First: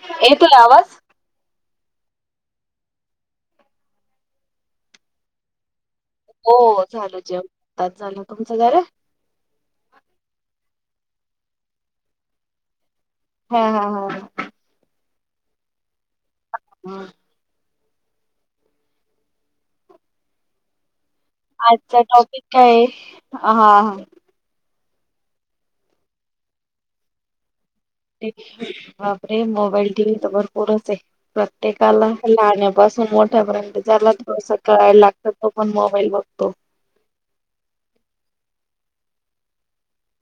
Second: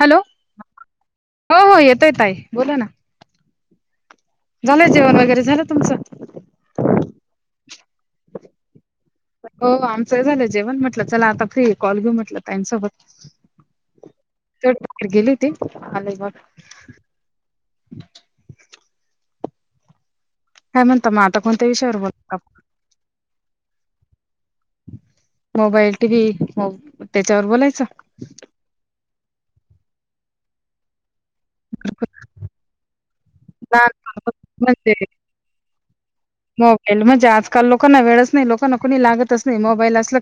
Hello येतोय आवाज? हो हो येत येतोय ताई बोला ना. झालंय जेवण वगैरे झालं तुमचं. हो झाल जेवण आत्ताच झाल तुमच झाल. म्हटल चला आता फ्रीये कॉल घेऊ म्हटल ताईंन सोबत. हा, हा, हा, हा ‌. गेली होती. आले बघ. हा. काय म्हण आजचा टॉपिक काय ये. मोबाईल, टी व्ही त्याच्यावर बोलायच. बापरे मोबाईल टी वी तर भरपूरचे. प्रत्येकाला लहान्या पासूनत [unintelligible] तोपर्यंत ज्याला जसं कळाय म्हणजे लागतं तो पण मोब बाई‌ गं. मोबाईल म्हणजे आजकाल लोकांना वेळच नाही ये लोकांना कोणी लागतच नाही मोबाईल असल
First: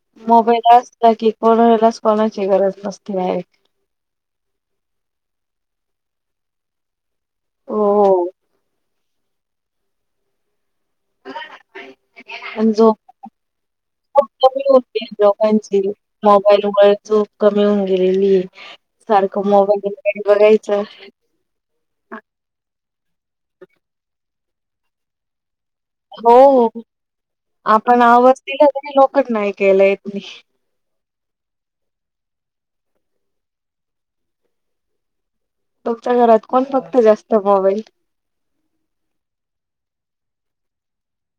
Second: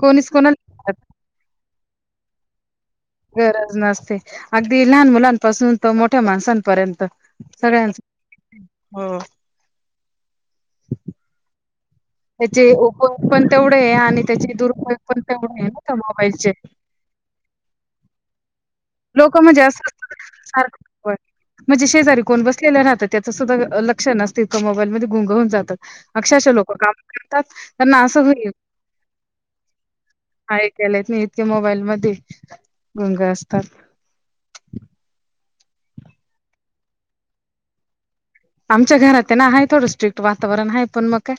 कोणीच मोबाईल कोणाला असला की कोणालाच कोणाची गरज नसते डायरेक्ट. गरज नसते अगदी लहान मुलांपासून तो मोठ्या माणसांन पर्यंत, हो. सगळ्यांच हो हो. त्याचे [unintelligible] जो उपयोग पण तेवढे आहे आणि खूप त्याचे कमी दुरुपयोग होते पण तेवढे आहे ना लोकांची त्या मोबाईलचे. मोबाईलमुळे झोप कमी होऊन गेलेली ये लोक म्हणजे अस स [unintelligible] सारखं म्हणजे शेजारी कोण बसलेलं राहत त त्याचं सुद्धा अ लक्षण असते तो मोबाईलमध्ये गुंग होउन जात हो हो आपण असं आवाज होईल दीला होता ना तरी लोकांना मोबाईल मध्ये गुंग अस तात तुमच्या घरात कोण बगत कोण जास्त मोबाईल आमच्या घरात येना आहे थोडं स्ट्रिक्ट वातावरण आहे पण मग काय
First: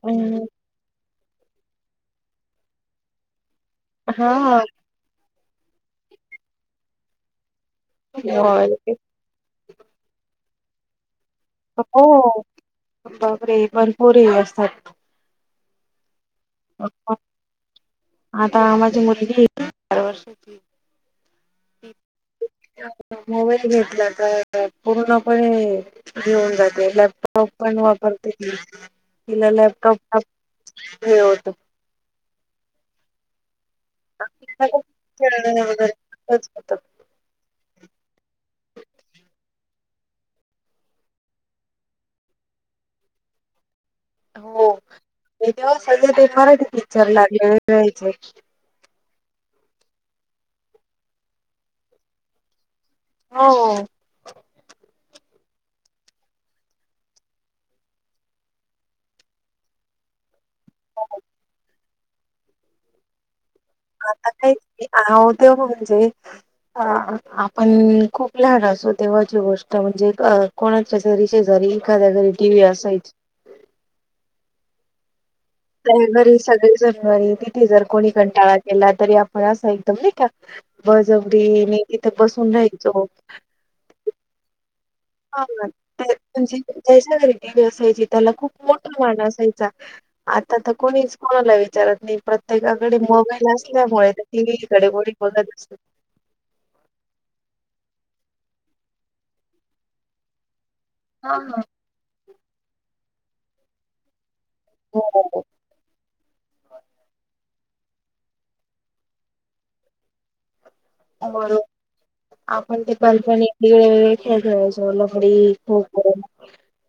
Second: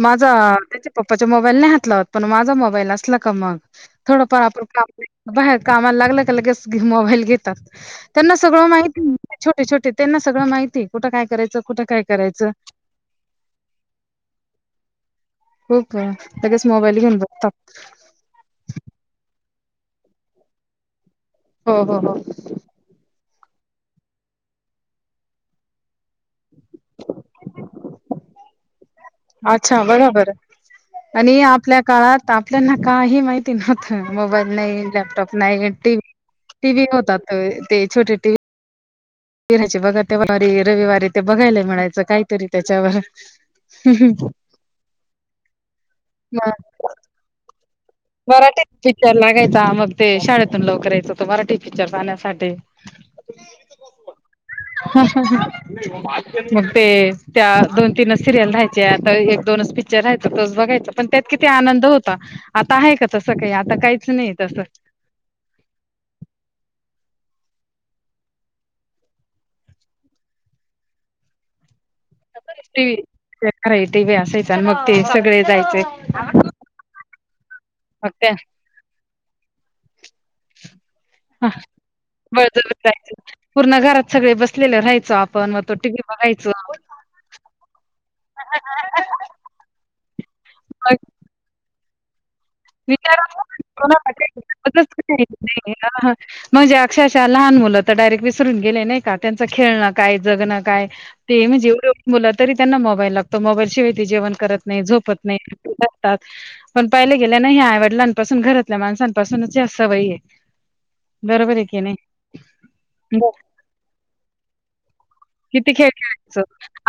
माझा त्या पप्पाच्या मोबाईल नाही हात लावत पण माझा मोबाईल असला का मग हा थोडंफार [unintelligible] काम. बाहेर कामाला लागलं का लगेच मोबाईल घेतात त्यांना सगळं मोबाईल माहिती छो ते छोटे त्यांना सगळं माहिती कुठ काय करायचं कुठं काय हो करायचं. बापरे! भरपूर हे असतात हो का. लगेच मोबाईल घेऊन बघतात आता माझी मुलगी चार वर्षाची हो हो हो मोबाईल घेतला तर अ पूर्णपणे घेऊन जाते लॅपटॉप पण वापरते ती तिला अच्छा लॅपटॉप बरोबर. आणि आपल्या काळात आपल्याना काही माहित थ मोबाईल नाही, लॅपटॉप खेळण्या नाही, वगैरे टी होतं. टीव्ही नव्हता, ते छोटे टीव्ही हिराची बघा त्यावारी रविवारी ते बघायला मिळायचं काहीतरी त्याच्यावर. हो ते तेव्हा ते सगळे मराठी पिकच्चर लागले जायच [unintelligible] क्चर लागायचा मग ते शाळेतून लवकर येयचो तो मराठी पिक्चर पाहण्यासाठी हो. हम्म हम्म हं मग ते त्या दोन तीनच सिरियल राहायचा तर एक दोनच पिक्चर राहायच तोच बघायच पण त्यात किती आनंद हो. [unintelligible] आता आहेका तसं काही आ आता काहीच नाही अ आ मं तेंव्हा म्हणजे अ आ. आपण खूप लहान असो तेव्हाची गोष्ट म्हणजे क कोणाच्यातरी शेजारी एखाद्या घरी टीव्ही असायची. ट व अस यच मग ते [unintelligible] त्या मग सगळे. हारी ते त जर कोणी त्या कंटाळा केला तरी आपण असा एकदम नाही का बजवडी म तिथे बसून बळजबरी राहायचो. जायचं पूर्ण घरात सगळे बसलेले राहायचो हा आपण मग तो टीव्ही म्हणजे बघायचो त्याच्या घरी टी व्ही असायची त्याला खूप मोठ माण असायचा आता तर कोणीच कोणाला विचाराय. [unintelligible] विचारणा टीव्हीकडे कोणी बघतच नाही. म्हणजे अक्षरशः लहान मुला आता डायरेक्ट विसरून गेले नाही का त्यांच खेळणं काय जगणं काय. हा ते मी हा. जेवढ येऊ बोला. तरी त्यांना मोबाईल लागतो मोबाईलचीिहिती जेवण करत. नाही हो झोपत नाही पणहि नाही ह आहे वडिलांपासून घरातल्या माणसांपासूनच सवय आहे. बरोबर आहे की नाही आपण ते हो, पपणडे व खेळ खयचो लफडी किती खेळ खप खेळायचो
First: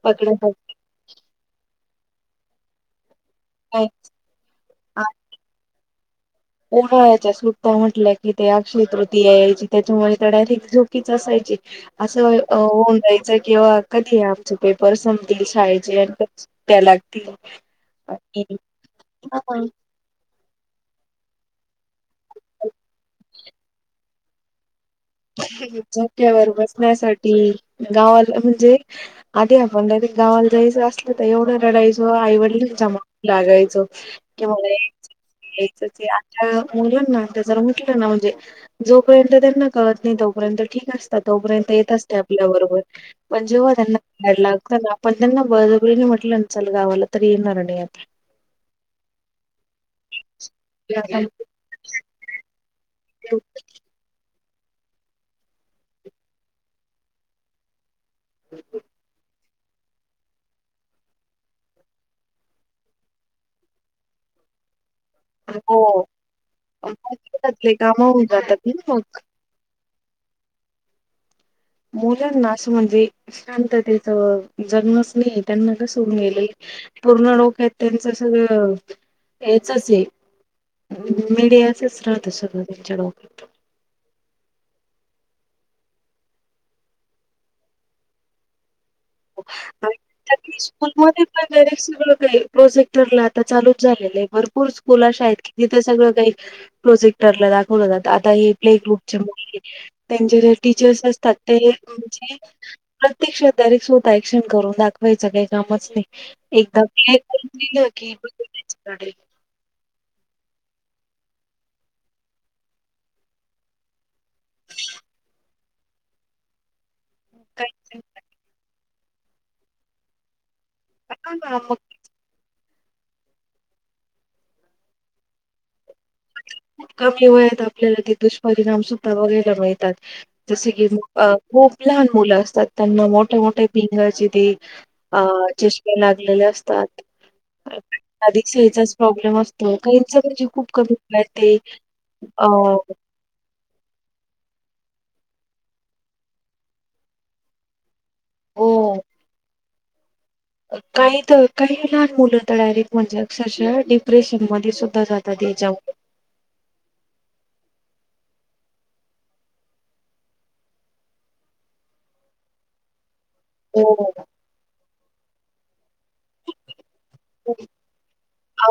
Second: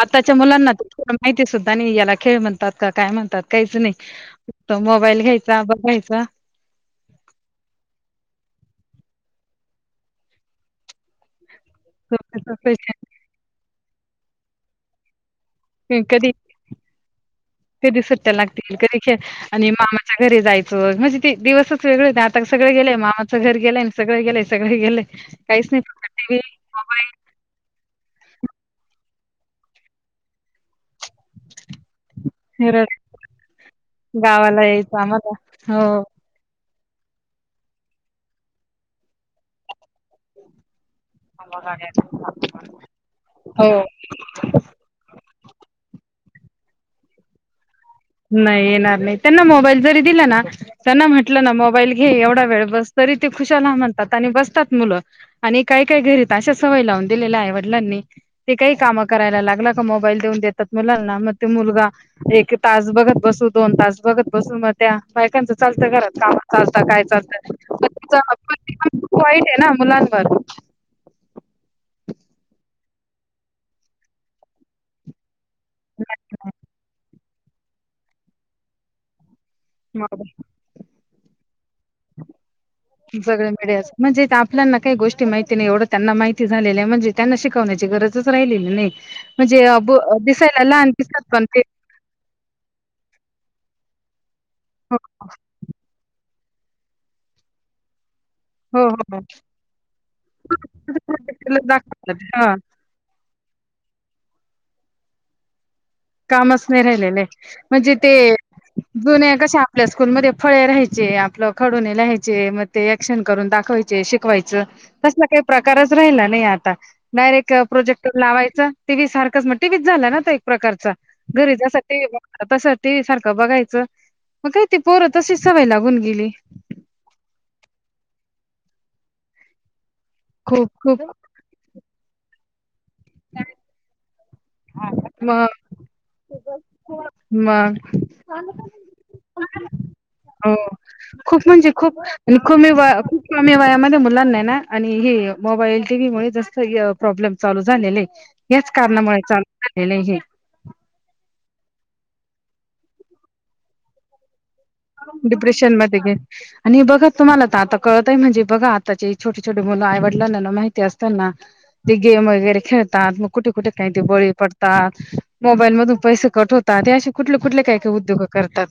आताच्या पकड. मुलांना तर थोडं माहिती सुद्धा नाही याला खेळ म्हणतात काय म्हणत. काहीच नाही मग मोबाईल घ्यायचा बघ. [inaudible] ओड्हाळ्याच्या सुट्टा म्हटल्या कि ते अक्षय तृती यायची त्याच्यामुळे तर डायरेक्ट झोकीच असायची. असं झोपायचं, होऊन जायचं किंवा कधी आहे आमचे पेपरस शाळेचे आणि कधी त्या लागतील कधी सुट्ट्या आणि लागतील, कधी खेळ आणि मामाच्या घरी म्हणजे ते दिवसच वेगळळे ना आता सगं गेलंय मामाचं घरेय सगं गेलंय सगं गेलंय. झोक्यावर बसण्यासाठी गावाला म्हणजे आधी आपणला गावाला जायचं अस आता एवढं रढायचो आईवडलां फिरत जमाून लागायचो कि गावाला यायचं आम्हाला. मलायच हो. आता मुलांना त्या जरा म्हटलं ना म्हणजे जो पयंत त्यांना कळत नाही तोपर्यंत ठीक असते तोपर्यंत येतचते आपल्या बरोबर पण जेव्हा हो. त्यांनायर लागत ना आपण त्यांना बबरीने म्हटलं अ्सल कावालाल तरी येणारन नाही येणार नाही त्यांना मोबाईल जरी दिला ना त्यांना म्हटलं ना मोबाईल घे एवढा वेळ बस तरी ते खुशाला म्हणतात आणि बस मुलं आणि काय काय घरीत अशा सवयी लावून दिलेल्या आहे वडलांनी ते काही काम करायला लागलं मोबाईल देऊन देतात मुलांना मग ते मुलगा एक तास बघत बसू दोन तास बघत बसू मग त्या बायकांच हो चालतंात काम चालत काय घरातले चालतंप काम होऊन जातात ना मग वाईट आहे ना मुलां ब मुलांना असं म्हणजे शांततेच जन्मच नाही त्यांना कसरेले पूर्ण का त्यांचं सगळं हेचच आहे मीडियाचेच राहत त्यांच्या डक आपल्यांना काही गोष्टी माहिती नाही एवढं त्यांना माहिती झालेल्या आहे म्हणजे त्यांना शिकवण्याची गरजच राहिली नाही म्हणजे अ ब त्या दिसायला लहान दिसतात स्कूलमध्ये का पण ते बर सगळं काही प्रोजेक्टर ला चालूच झाले ू हो स्कूलशा आहेत कि तिथं सगळं काही प्रोजेक्टरला दाखवलं जात आता हे प्ले हो ग्रुपच्या हो मु त्यांचे जे टीचर्स असतात ते दाखवतात आचे हा प्रत्यक्षात दर क्शन करून दाखवायचं काही काम कामच नाही राहिलेले म्हणजे ते की त्याच्याकडे जुन्या कश आपल्या स्कूलमध्ये फळे राहायचे आपलं खडून लहायचे मग ते क्शन करून दाखवायचे शिकवायचं तसला काही प्रकारच राहिला नाही आता डारेट काहीच प्रोजेक्ट लावायच टीव्ही सारखच मग टी व्च झा ना तर एक प्रकार हा ना मग गरजसाठी त ते सारखं बघायचं मग काय ते पोरं तशीच सवय लागून गेली. खूप कमी वयात आपल्याला त दुष् परिणाम सुद्धा वगैरेर वैताग खूप जसे की खूप अं खूप लहान मुलं असतात. त्यांना मोठे मोठे पिंगाचे तेे अं मग चिश्के लागलेले अस [inaudible] मग अधिक साहिचाच प्रॉब्लेम असतो. काहीच म्हणजे हो खूप कमी खूप ते म्हणजे खूप अ, कमी व खूप कमी वयामध्ये मुलांना ना आणि हे मोबाईल टी व्ही मुळेच जास्त य प्रॉब्लेम चालू झालेलेय. याच हो. कारणामुळे चाल एलर्जी काही त काही लहान मुलं तर डायरेक्ट म्हणजे अक्षरशा डिप्रेश डिप्रेशन मध्येे गे आणि बघा तुम्हाला तर आता कळत ते म्हणजे बघा आताचे छोटे छोटे मुलं आईवडलांना न माहिती असताना ते गेम वगैरे खेळतात. मग कुठे कुठे काही ते हो. बळी पडतात. मोबाईल मधून पैसे कट होतात. हे अशे कुठले कुठले काय काय उद्योग करतात?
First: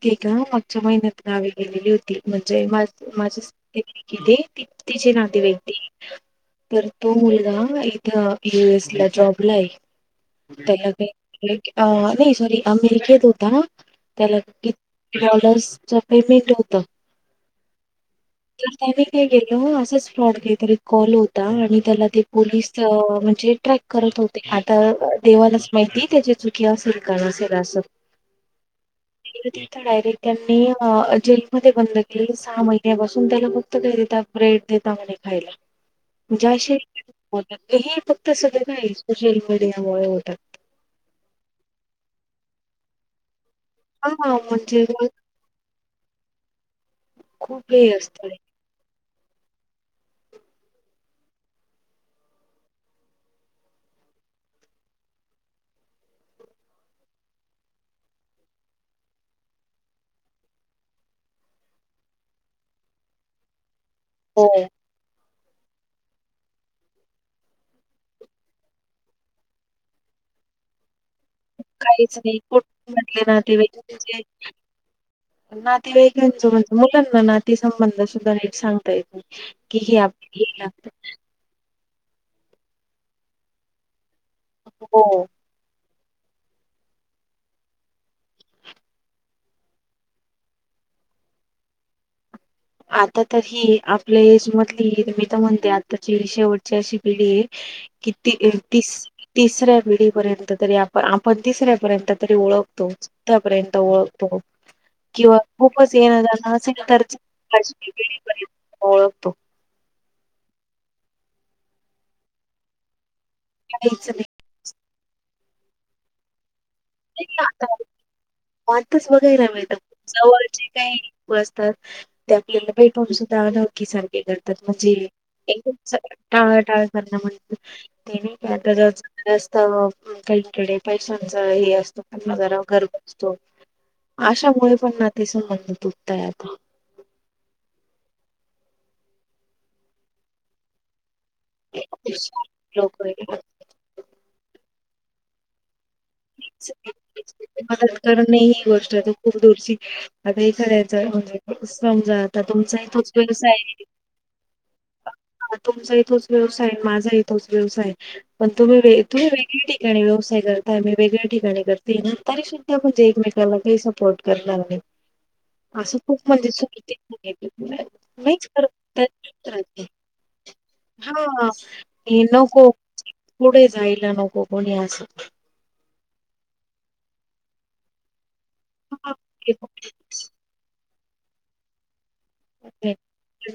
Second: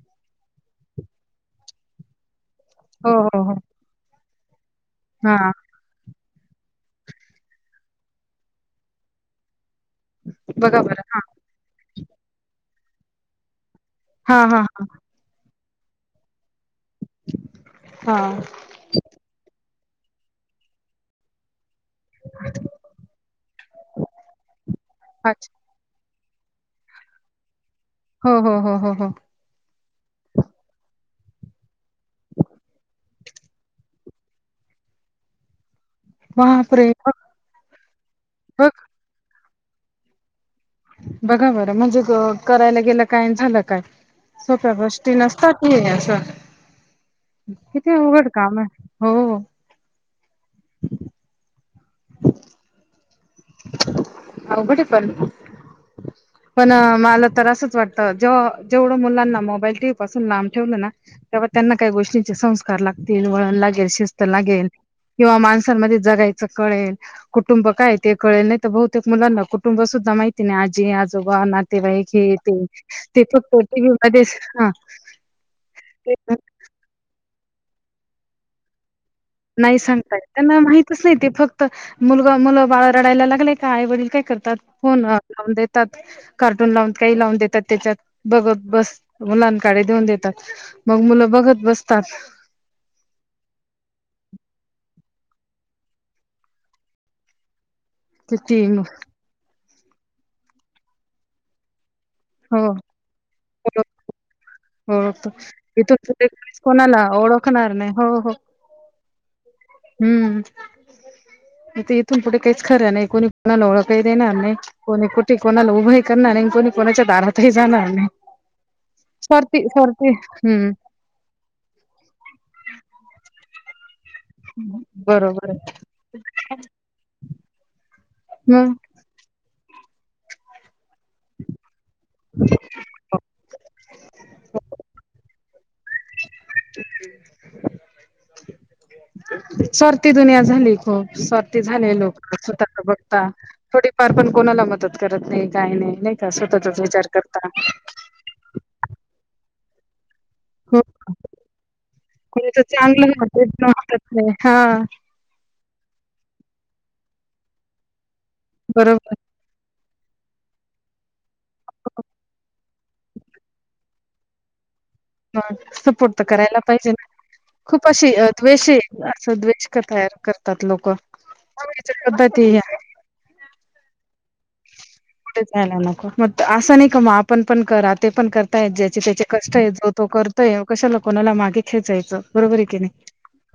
ते तर हाव मागच्या महिन्यात नावे गेलेली होती. जय माझ हो माझ हो हो [unintelligible] किती? तिची नव्हती हा वेक्ती तर तो मुलगा इथं युएस ला जॉबला आहे. बघा बरं त्या [inaudible] अं [unintelligible] अमेरिकेत होता ना? हा त्याला हा हा हा किती डॉलर्स? सफेद मीट होत. हा. [unintelligible] काय गेल हो अस [unintelligible] फ्रॉड काय तरी एक कॉल होता आणि त्याला ते पोलीस अं म्हणजे ट्रॅक करत होते आता अच्छा देवालाच माहिती त्याचे हो हो हो हो हो [unintelligible] [unintelligible] डायरेक्ट त्यांनी अं अ जेलमध्येध्ये बंद केले सा बसून त्याला खुपत काय रे? त्या ब्रेड देता म्हणे खायला. ज्या शे बापरे बघ [unintelligible] फक्त सगळ बघ काय सोशल वर्क तर यामुळे होतात. बघा बरं म्हणजे करायला गेलं काय आणि झालं काय. हा सोप्या म्हणजे गोष्टी नसतात नाही असं खूप हे किती अवघड असतं. काम आहे. हो. अवघड आहे पण. पण मला तर असंच वाटत जेव्हा जेवढं मुलांना मोबाईल टीव्ही पासून लांब ठेवलं ना तेव्हा त्यांना काही गोष्टींचे संस्कार लागतील, वळण लागेल शिस्त हो लागेल. किंवा माणसांमध्ये जगायचं कळेल, कुटुंब काय ते कळेल. नाही तर बहुतेक मुलांना कुटुंब सुद्धा माहिती नाही. आजी आज थोडा, नातेवाईक काहीच हे नाही ते कुठ ते म्हटले फक्त नातेवाईक म्हणजे टीव्हीमध्येच हं [unintelligible] ती संबंध सुद्धा नीट सांग नाही सांगता येत त्यांना माहितच नाही. ते फक्त मुलगा मुलं बाळ रडायला लागले का, आई वडील काय करताात फोन हो. लावून देतात कार्टून लावून काही लावून देतात त्याच्यात बघत बस. मुलांकाडे देऊन देतात, मग मुलं बघत बसतात. आता तर ही आपल्या एज मधली मी तर म्हणते आताची शेवटची अशी पिढी आहे कि ती किती मग तिस तिसऱ्या पिढीपर्यंत तरी आप आपण तिसऱ्यापर्यंत तरी हो, ओळखतोच तिथं पर्यंत ओळख ओळखतो ओळखतो. किंवा खूपच इथून येणं पुढे जाणं कोणीच असेल कोणाला तरच ओळखणार नाही. [unintelligible] ओळख तो हम्म. आता इथून पुढे काहीच खर नाही. कोणी कोणाला ओळखही देणार नाही. कोणी कुठे कोणाला उभही करणार नाही. कोणी कोणाच्या दारातही [unintelligible] जाणार नाही. माणसंच बघायला स्वार्थी मिळत स्वार्थी जवळचे हं. काही असतात ते आपल्याला भेटून सुद्धा आलं नोळखी सारखं हे करतात म्हणजे बरोबर आहे. एकदम टाळ टाळ करणं म्हणजे ते नाही मग का तर काहीकडे पैशांच हे त्यांना जरा गर्व असतो. अशामुळे पण ना ते संबंध तुटताय आता. स्वार्थी दुनिया झालीय खुप. स्वार्थी झाले लोक. स्वतःकडे लोक बघता थोडीफार पण कोणाला मदत करत नाही, काही नाही. नाही का स्वतःचाच विचार करता मदत करणे ही गोष्ट आहे तर खूर दूरची आता हे हो करायचं म्हणजे समजा आता कोणाच तुमचाही तोच चांगलं व्यवसाय, वाटत नाही हा तुमचाही तोच व्यवसाय माझा य तो व्यवसाय. पण तुम्ही व बरोबर तुम्ही वेगळी. िक व्यवसाय करते. मी वेगळ्या ठिकाणी करते ना तरी सुद्धा म्हणजे एकमेकाला काही सपोर्ट करणार नाही. असं सपोर्ट खूप तर म्हणजे करायला पाहिजे ना चुकीचे खूप अशी द्वेष असं द्वेष तयार करतात लोक हा पद्धती नको पुढे जायला नको. कोणी अस. नाही न मग असं नाही का मग आपण पण करा ते पण कर. ज्या हां, त्याचे ते कष्ट आहे जो पण तो करतोय कशा. कोणाला मागे खेचायचं. बरोबर आहे की नाही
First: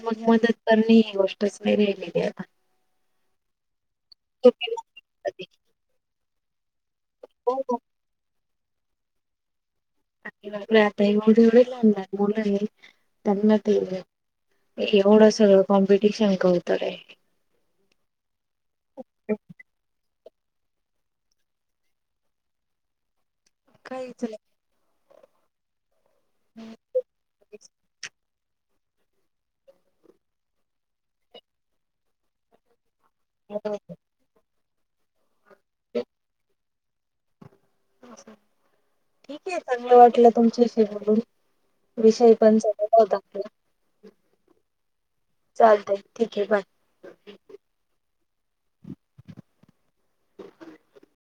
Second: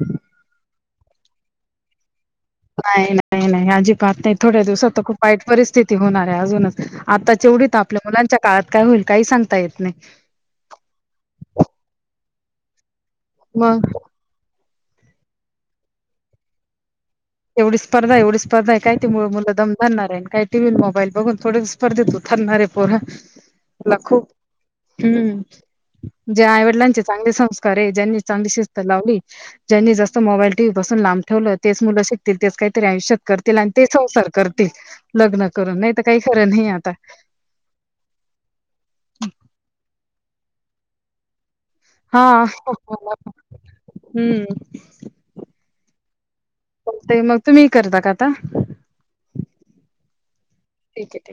मग मदत करणे ह गोष्टच वरे [unintelligible] नाई नाई नाई अजीबात नाई थोड्या तुम्ही दिवसात तर खूप वाईट परिस्थिती होणार. अजूनच. आताच हो एवढी त हो आपल्या मुलांच्या काळात काय होईल काही सांगता येत नाही. [unintelligible] [unintelligible] त्यांना त येवू मग द्या. एवढं सगळं कॉम्पिटिशन [unintelligible] होत काय? एवढी स्पर्धा, एवढी स्पर्धा आहे काय ते मुल- मुलं दम धरणार आहे. काय टी व्ही अन मोबाईल बघून थोडच स्पर्धेत उतरणार आहे पोरं. [unintelligible] हम्म. ज्या आईवडिलांचे चांगले संस्कार आहे ज्यांनी चांगली शिस्त लावली, ज्यांनी जास्त मोबाईल टी व्ही पासून लांब ठेवलं तेच मुल [unintelligible] काही तरी आयुष्यात करतील अन ते संसार कर [inaudible] लग्नं करन नाही त काही खरं नाही आ [unintelligible] ठीक आहे चांगलं वाटलं तुमच्याशी बोलून. हा विषय पण चांगला होता आपला हम्म चालतय ठीक आहे बाय. [inaudible] मग तुम्ही करता का आता ठीक आहे ठीक.